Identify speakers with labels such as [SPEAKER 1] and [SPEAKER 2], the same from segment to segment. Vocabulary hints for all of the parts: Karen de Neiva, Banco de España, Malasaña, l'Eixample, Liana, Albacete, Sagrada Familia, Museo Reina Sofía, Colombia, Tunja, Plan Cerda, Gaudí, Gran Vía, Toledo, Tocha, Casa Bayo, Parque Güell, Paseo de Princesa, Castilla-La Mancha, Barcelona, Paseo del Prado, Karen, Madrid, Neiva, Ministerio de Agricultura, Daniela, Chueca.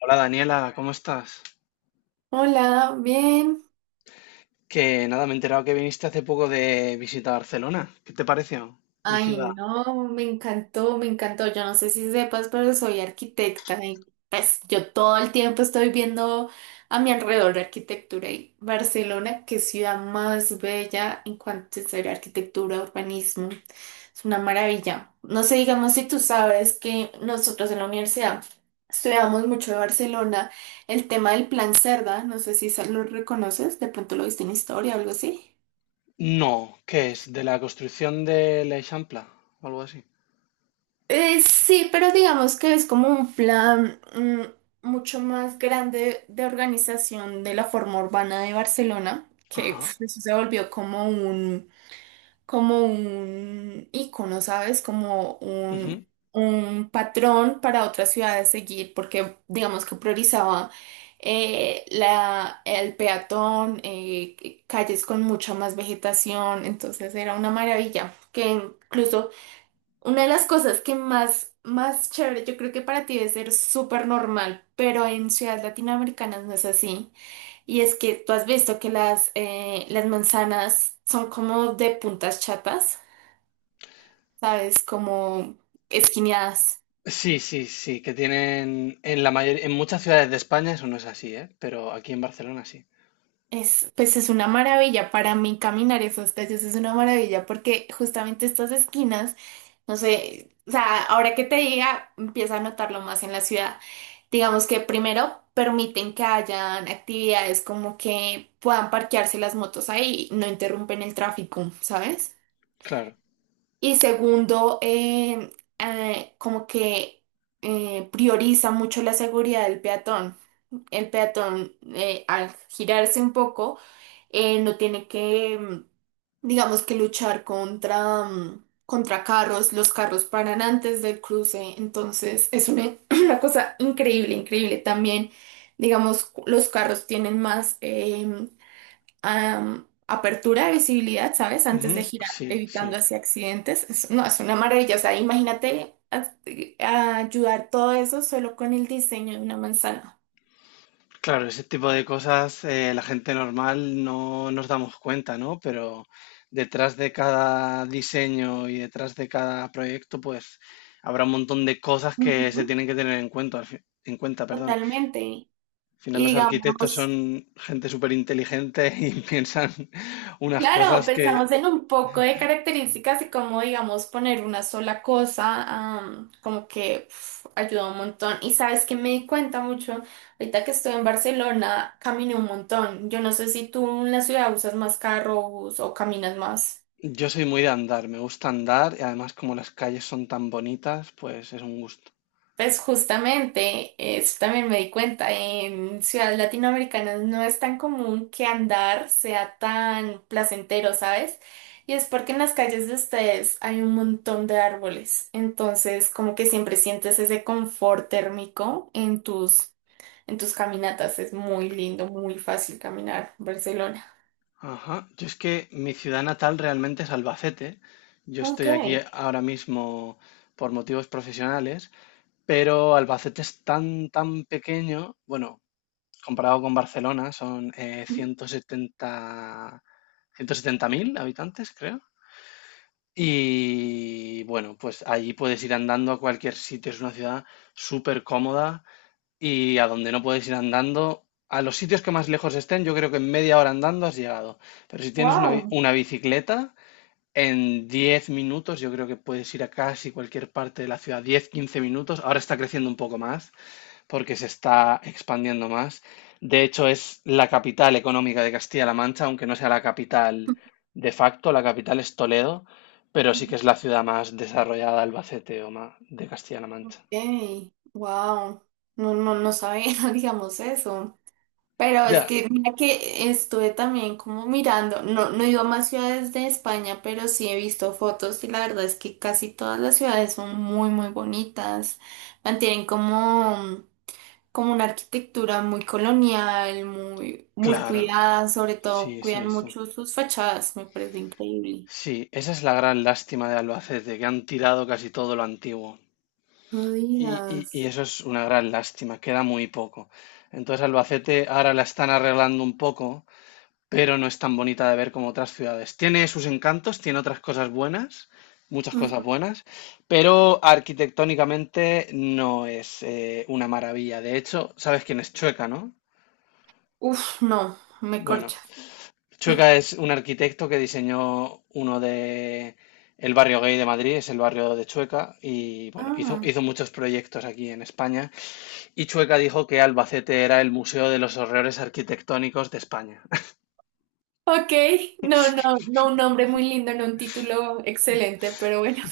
[SPEAKER 1] Hola Daniela, ¿cómo estás?
[SPEAKER 2] Hola, bien.
[SPEAKER 1] Que nada, me he enterado que viniste hace poco de visita a Barcelona. ¿Qué te pareció mi
[SPEAKER 2] Ay,
[SPEAKER 1] ciudad?
[SPEAKER 2] no, me encantó, me encantó. Yo no sé si sepas, pero soy arquitecta y pues yo todo el tiempo estoy viendo a mi alrededor arquitectura y Barcelona, qué ciudad más bella en cuanto a ser arquitectura, urbanismo. Es una maravilla. No sé, digamos si tú sabes que nosotros en la universidad estudiamos mucho de Barcelona, el tema del Plan Cerda, no sé si lo reconoces, de pronto lo viste en historia o algo así.
[SPEAKER 1] No, ¿qué es? ¿De la construcción de l'Eixample o algo así?
[SPEAKER 2] Sí, pero digamos que es como un plan mucho más grande de organización de la forma urbana de Barcelona, que
[SPEAKER 1] Ajá.
[SPEAKER 2] uf, eso se volvió como como un ícono, ¿sabes? Como
[SPEAKER 1] Ujú.
[SPEAKER 2] un patrón para otras ciudades seguir, porque digamos que priorizaba el peatón, calles con mucha más vegetación, entonces era una maravilla, que incluso... Una de las cosas que más, más chévere, yo creo que para ti debe ser súper normal, pero en ciudades latinoamericanas no es así. Y es que tú has visto que las manzanas son como de puntas chatas, ¿sabes? Como esquineadas.
[SPEAKER 1] Sí, sí, sí, que tienen en la mayor, en muchas ciudades de España eso no es así, ¿eh? Pero aquí en Barcelona sí.
[SPEAKER 2] Es, pues es una maravilla para mí caminar esas calles, es una maravilla porque justamente estas esquinas, no sé, o sea, ahora que te diga, empieza a notarlo más en la ciudad. Digamos que primero permiten que hayan actividades como que puedan parquearse las motos ahí, no interrumpen el tráfico, ¿sabes?
[SPEAKER 1] Claro.
[SPEAKER 2] Y segundo, como que prioriza mucho la seguridad del peatón, el peatón al girarse un poco, no tiene que digamos que luchar contra carros, los carros paran antes del cruce, entonces es una, una cosa increíble, increíble también, digamos, los carros tienen más apertura de visibilidad, ¿sabes? Antes de
[SPEAKER 1] Ujú.
[SPEAKER 2] girar,
[SPEAKER 1] Sí,
[SPEAKER 2] evitando
[SPEAKER 1] sí.
[SPEAKER 2] así accidentes. Es- no, es una maravilla, o sea, imagínate a ayudar todo eso solo con el diseño de una manzana.
[SPEAKER 1] Claro, ese tipo de cosas la gente normal no nos damos cuenta, ¿no? Pero detrás de cada diseño y detrás de cada proyecto, pues habrá un montón de cosas que se
[SPEAKER 2] Ujú.
[SPEAKER 1] tienen que tener en cuenta, en cuenta, perdón.
[SPEAKER 2] Totalmente.
[SPEAKER 1] Al final
[SPEAKER 2] Y
[SPEAKER 1] los arquitectos
[SPEAKER 2] digamos,
[SPEAKER 1] son gente súper inteligente y piensan unas
[SPEAKER 2] claro,
[SPEAKER 1] cosas que.
[SPEAKER 2] pensamos en un poco de características y cómo, digamos, poner una sola cosa, como que uf, ayuda un montón. Y sabes que me di cuenta mucho, ahorita que estoy en Barcelona, caminé un montón. Yo no sé si tú en la ciudad usas más carro bus, o caminas más.
[SPEAKER 1] Yo soy muy de andar, me gusta andar y además como las calles son tan bonitas, pues es un gusto.
[SPEAKER 2] Pues justamente, eso también me di cuenta, en ciudades latinoamericanas no es tan común que andar sea tan placentero, ¿sabes? Y es porque en las calles de ustedes hay un montón de árboles, entonces como que siempre sientes ese confort térmico en tus caminatas, es muy lindo, muy fácil caminar Barcelona.
[SPEAKER 1] Ajá, yo es que mi ciudad natal realmente es Albacete. Yo
[SPEAKER 2] Ok.
[SPEAKER 1] estoy aquí ahora mismo por motivos profesionales, pero Albacete es tan, tan pequeño, bueno, comparado con Barcelona, son 170 mil habitantes, creo. Y bueno, pues allí puedes ir andando a cualquier sitio, es una ciudad súper cómoda, y a donde no puedes ir andando. A los sitios que más lejos estén, yo creo que en media hora andando has llegado. Pero si tienes una, bi-
[SPEAKER 2] Wow.
[SPEAKER 1] una bicicleta, en 10 minutos yo creo que puedes ir a casi cualquier parte de la ciudad. 10 15 minutos. Ahora está creciendo un poco más porque se está expandiendo más. De hecho, es la capital económica de Castilla-La Mancha, aunque no sea la capital de facto. La capital es Toledo, pero sí que es la ciudad más desarrollada, Albacete o más de Castilla-La Mancha.
[SPEAKER 2] Ok, wow. No, no, no sabía, digamos eso. Pero es
[SPEAKER 1] Ya,
[SPEAKER 2] que mira que estuve también como mirando, no, no he ido a más ciudades de España, pero sí he visto fotos y la verdad es que casi todas las ciudades son muy, muy bonitas. Mantienen como, como una arquitectura muy colonial, muy, muy
[SPEAKER 1] claro.
[SPEAKER 2] cuidada, sobre todo
[SPEAKER 1] Sí,
[SPEAKER 2] cuidan
[SPEAKER 1] sí, sí.
[SPEAKER 2] mucho sus fachadas, me parece increíble.
[SPEAKER 1] Sí, esa es la gran lástima de Albacete, que han tirado casi todo lo antiguo.
[SPEAKER 2] No
[SPEAKER 1] Y, y-
[SPEAKER 2] digas.
[SPEAKER 1] y eso es una gran lástima, queda muy poco. Entonces Albacete ahora la están arreglando un poco, pero no es tan bonita de ver como otras ciudades. Tiene sus encantos, tiene otras cosas buenas, muchas cosas
[SPEAKER 2] Ujú.
[SPEAKER 1] buenas, pero arquitectónicamente no es una maravilla. De hecho, sabes quién es Chueca, ¿no?
[SPEAKER 2] Uf, no, me
[SPEAKER 1] Bueno,
[SPEAKER 2] corcha.
[SPEAKER 1] Chueca es un arquitecto que diseñó uno de el barrio gay de Madrid, es el barrio de Chueca, y bueno, hizo,
[SPEAKER 2] Ah,
[SPEAKER 1] muchos proyectos aquí en España. Y Chueca dijo que Albacete era el museo de los horrores arquitectónicos de España.
[SPEAKER 2] ok, no, no, no un nombre muy lindo, no un título excelente, pero bueno.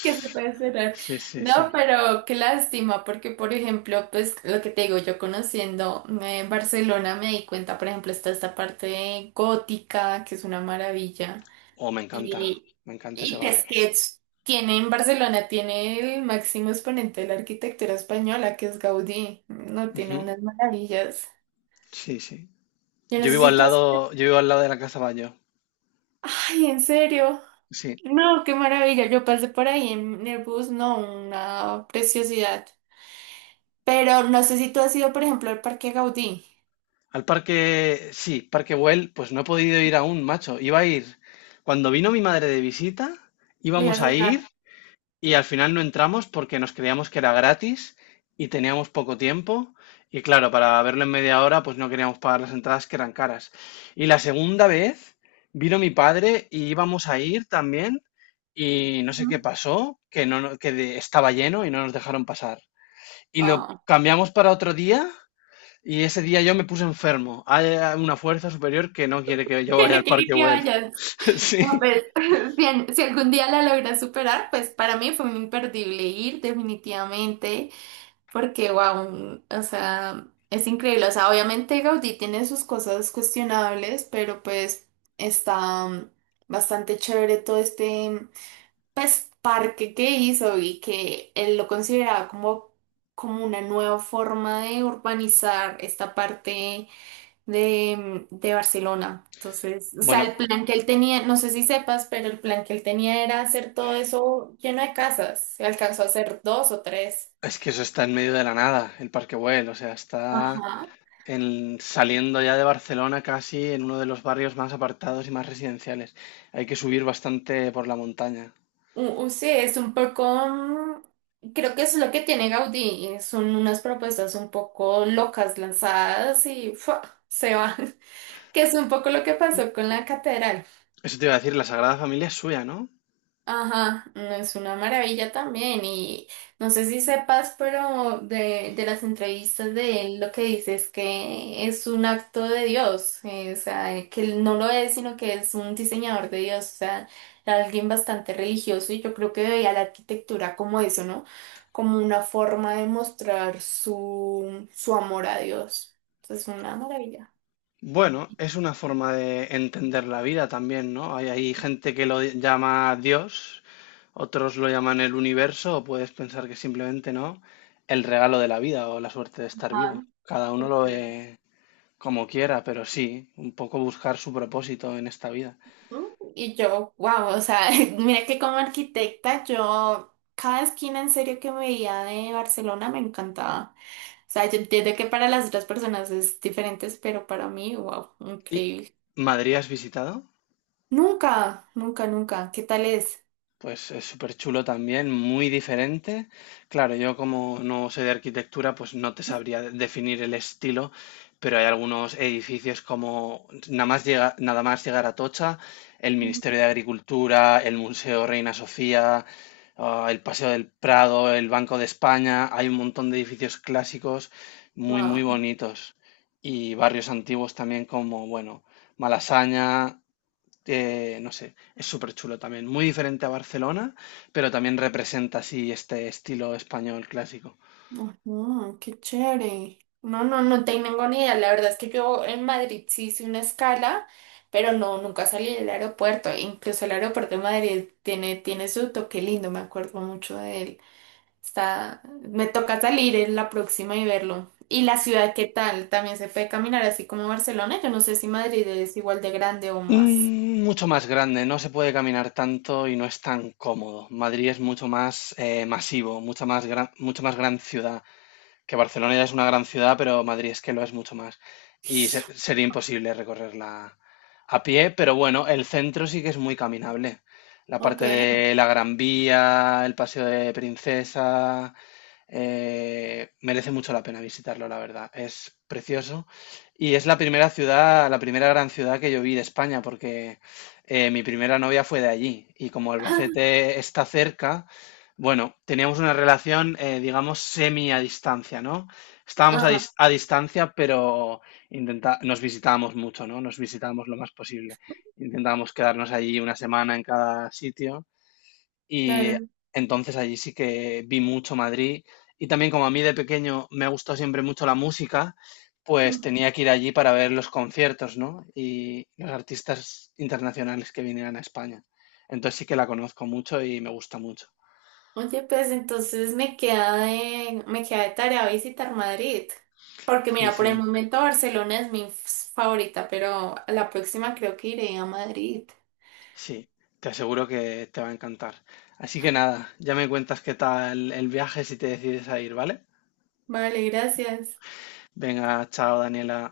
[SPEAKER 2] Que se puede cerrar.
[SPEAKER 1] Sí, sí,
[SPEAKER 2] No,
[SPEAKER 1] sí.
[SPEAKER 2] pero qué lástima, porque por ejemplo, pues lo que te digo, yo conociendo Barcelona me di cuenta, por ejemplo, está esta parte gótica, que es una maravilla.
[SPEAKER 1] Oh,
[SPEAKER 2] Y,
[SPEAKER 1] me encanta ese
[SPEAKER 2] pues
[SPEAKER 1] barrio.
[SPEAKER 2] que tiene en Barcelona, tiene el máximo exponente de la arquitectura española, que es Gaudí. No, tiene
[SPEAKER 1] Ujú.
[SPEAKER 2] unas maravillas.
[SPEAKER 1] Sí, sí.
[SPEAKER 2] Yo
[SPEAKER 1] Yo vivo al
[SPEAKER 2] necesito... así.
[SPEAKER 1] lado, yo vivo al lado de la Casa Bayo.
[SPEAKER 2] Ay, en serio.
[SPEAKER 1] Sí.
[SPEAKER 2] No, qué maravilla. Yo pasé por ahí en el bus, no, una preciosidad. Pero no sé si tú has ido, por ejemplo, al Parque Gaudí.
[SPEAKER 1] Al parque, sí, Parque Güell, pues no he podido ir aún, macho. Iba a ir. Cuando vino mi madre de visita,
[SPEAKER 2] ¿Le
[SPEAKER 1] íbamos
[SPEAKER 2] vas a
[SPEAKER 1] a ir.
[SPEAKER 2] llevar?
[SPEAKER 1] Y al final no entramos porque nos creíamos que era gratis y teníamos poco tiempo. Y claro, para verlo en media hora, pues no queríamos pagar las entradas que eran caras. Y la segunda vez vino mi padre y íbamos a ir también. Y no sé qué
[SPEAKER 2] Ujú.
[SPEAKER 1] pasó, que, no, estaba lleno y no nos dejaron pasar. Y lo
[SPEAKER 2] Ah,
[SPEAKER 1] cambiamos para otro día. Y ese día yo me puse enfermo. Hay una fuerza superior que no quiere que yo
[SPEAKER 2] que
[SPEAKER 1] vaya
[SPEAKER 2] no
[SPEAKER 1] al
[SPEAKER 2] quiere
[SPEAKER 1] Parque
[SPEAKER 2] que
[SPEAKER 1] Güell.
[SPEAKER 2] vayas. No,
[SPEAKER 1] Sí.
[SPEAKER 2] pues, bien, si algún día la logras superar, pues para mí fue un imperdible ir, definitivamente, porque, wow, o sea, es increíble. O sea, obviamente Gaudí tiene sus cosas cuestionables, pero pues está bastante chévere todo este, pues, parque que hizo y que él lo consideraba como, como una nueva forma de urbanizar esta parte de Barcelona. Entonces, o sea,
[SPEAKER 1] Bueno,
[SPEAKER 2] el plan que él tenía, no sé si sepas, pero el plan que él tenía era hacer todo eso lleno de casas. Se alcanzó a hacer dos o tres.
[SPEAKER 1] es que eso está en medio de la nada, el Parque Güell, o sea, está
[SPEAKER 2] Ajá.
[SPEAKER 1] saliendo ya de Barcelona casi en uno de los barrios más apartados y más residenciales. Hay que subir bastante por la montaña.
[SPEAKER 2] Sí, es un poco... creo que eso es lo que tiene Gaudí. Son unas propuestas un poco locas lanzadas y ¡fua! Se va. Que es un poco lo que pasó con la catedral.
[SPEAKER 1] Eso te iba a decir, la Sagrada Familia es suya, ¿no?
[SPEAKER 2] Ajá, no es una maravilla también. Y no sé si sepas, pero de las entrevistas de él lo que dice es que es un acto de Dios. O sea, que él no lo es, sino que es un diseñador de Dios. O sea, alguien bastante religioso. Y yo creo que veía la arquitectura como eso, ¿no? Como una forma de mostrar su amor a Dios. Entonces, es una maravilla.
[SPEAKER 1] Bueno, es una forma de entender la vida también, ¿no? Hay gente que lo llama Dios, otros lo llaman el universo, o puedes pensar que simplemente, ¿no? El regalo de la vida o la suerte de estar vivo.
[SPEAKER 2] Ajá,
[SPEAKER 1] Cada uno lo ve como quiera, pero sí, un poco buscar su propósito en esta vida.
[SPEAKER 2] ¿no? Y yo, wow, o sea, mira que como arquitecta, yo cada esquina en serio que veía de Barcelona me encantaba. O sea, yo entiendo que para las otras personas es diferente, pero para mí, wow,
[SPEAKER 1] ¿Y
[SPEAKER 2] increíble.
[SPEAKER 1] Madrid has visitado?
[SPEAKER 2] Nunca, nunca, nunca. ¿Qué tal es?
[SPEAKER 1] Pues es súper chulo también, muy diferente. Claro, yo como no sé de arquitectura, pues no te sabría definir el estilo, pero hay algunos edificios como nada más llega, nada más llegar a Tocha, el
[SPEAKER 2] Mm.
[SPEAKER 1] Ministerio de Agricultura, el Museo Reina Sofía, ah, el Paseo del Prado, el Banco de España, hay un montón de edificios clásicos muy, muy
[SPEAKER 2] Wow.
[SPEAKER 1] bonitos. Y barrios antiguos también como, bueno, Malasaña, no sé, es súper chulo también. Muy diferente a Barcelona, pero también representa así este estilo español clásico.
[SPEAKER 2] Ujú, qué chévere. No, no, no tengo ni idea. La verdad es que yo en Madrid sí hice una escala, pero no, nunca salí del aeropuerto. Incluso el aeropuerto de Madrid tiene, tiene su toque lindo, me acuerdo mucho de él. Está, me toca salir en la próxima y verlo. ¿Y la ciudad qué tal? ¿También se puede caminar así como Barcelona? Yo no sé si Madrid es igual de grande o más.
[SPEAKER 1] Mucho más grande, no se puede caminar tanto y no es tan cómodo. Madrid es mucho más masivo, mucha más gran, mucho más gran ciudad, que Barcelona ya es una gran ciudad, pero Madrid es que lo es mucho más. Y sería imposible recorrerla a pie, pero bueno, el centro sí que es muy caminable. La
[SPEAKER 2] Ok.
[SPEAKER 1] parte de la Gran Vía, el Paseo de Princesa, merece mucho la pena visitarlo, la verdad. Es precioso. Y es la primera ciudad, la primera gran ciudad que yo vi de España, porque mi primera novia fue de allí. Y como Albacete está cerca, bueno, teníamos una relación, digamos, semi a distancia, ¿no? Estábamos a,
[SPEAKER 2] Ah, ah,
[SPEAKER 1] dis- a distancia, pero intenta nos visitábamos mucho, ¿no? Nos visitábamos lo más posible. Intentábamos quedarnos allí una semana en cada sitio y
[SPEAKER 2] claro.
[SPEAKER 1] entonces allí sí que vi mucho Madrid. Y también como a mí de pequeño me ha gustado siempre mucho la música, pues
[SPEAKER 2] Mm.
[SPEAKER 1] tenía que ir allí para ver los conciertos, ¿no? Y los artistas internacionales que vinieran a España. Entonces sí que la conozco mucho y me gusta mucho.
[SPEAKER 2] Oye, pues entonces me queda de tarea visitar Madrid. Porque
[SPEAKER 1] Sí,
[SPEAKER 2] mira, por el
[SPEAKER 1] sí.
[SPEAKER 2] momento Barcelona es mi favorita, pero a la próxima creo que iré a Madrid.
[SPEAKER 1] Sí, te aseguro que te va a encantar. Así que nada, ya me cuentas qué tal el viaje si te decides a ir, ¿vale?
[SPEAKER 2] Vale, gracias.
[SPEAKER 1] Venga, chao, Daniela.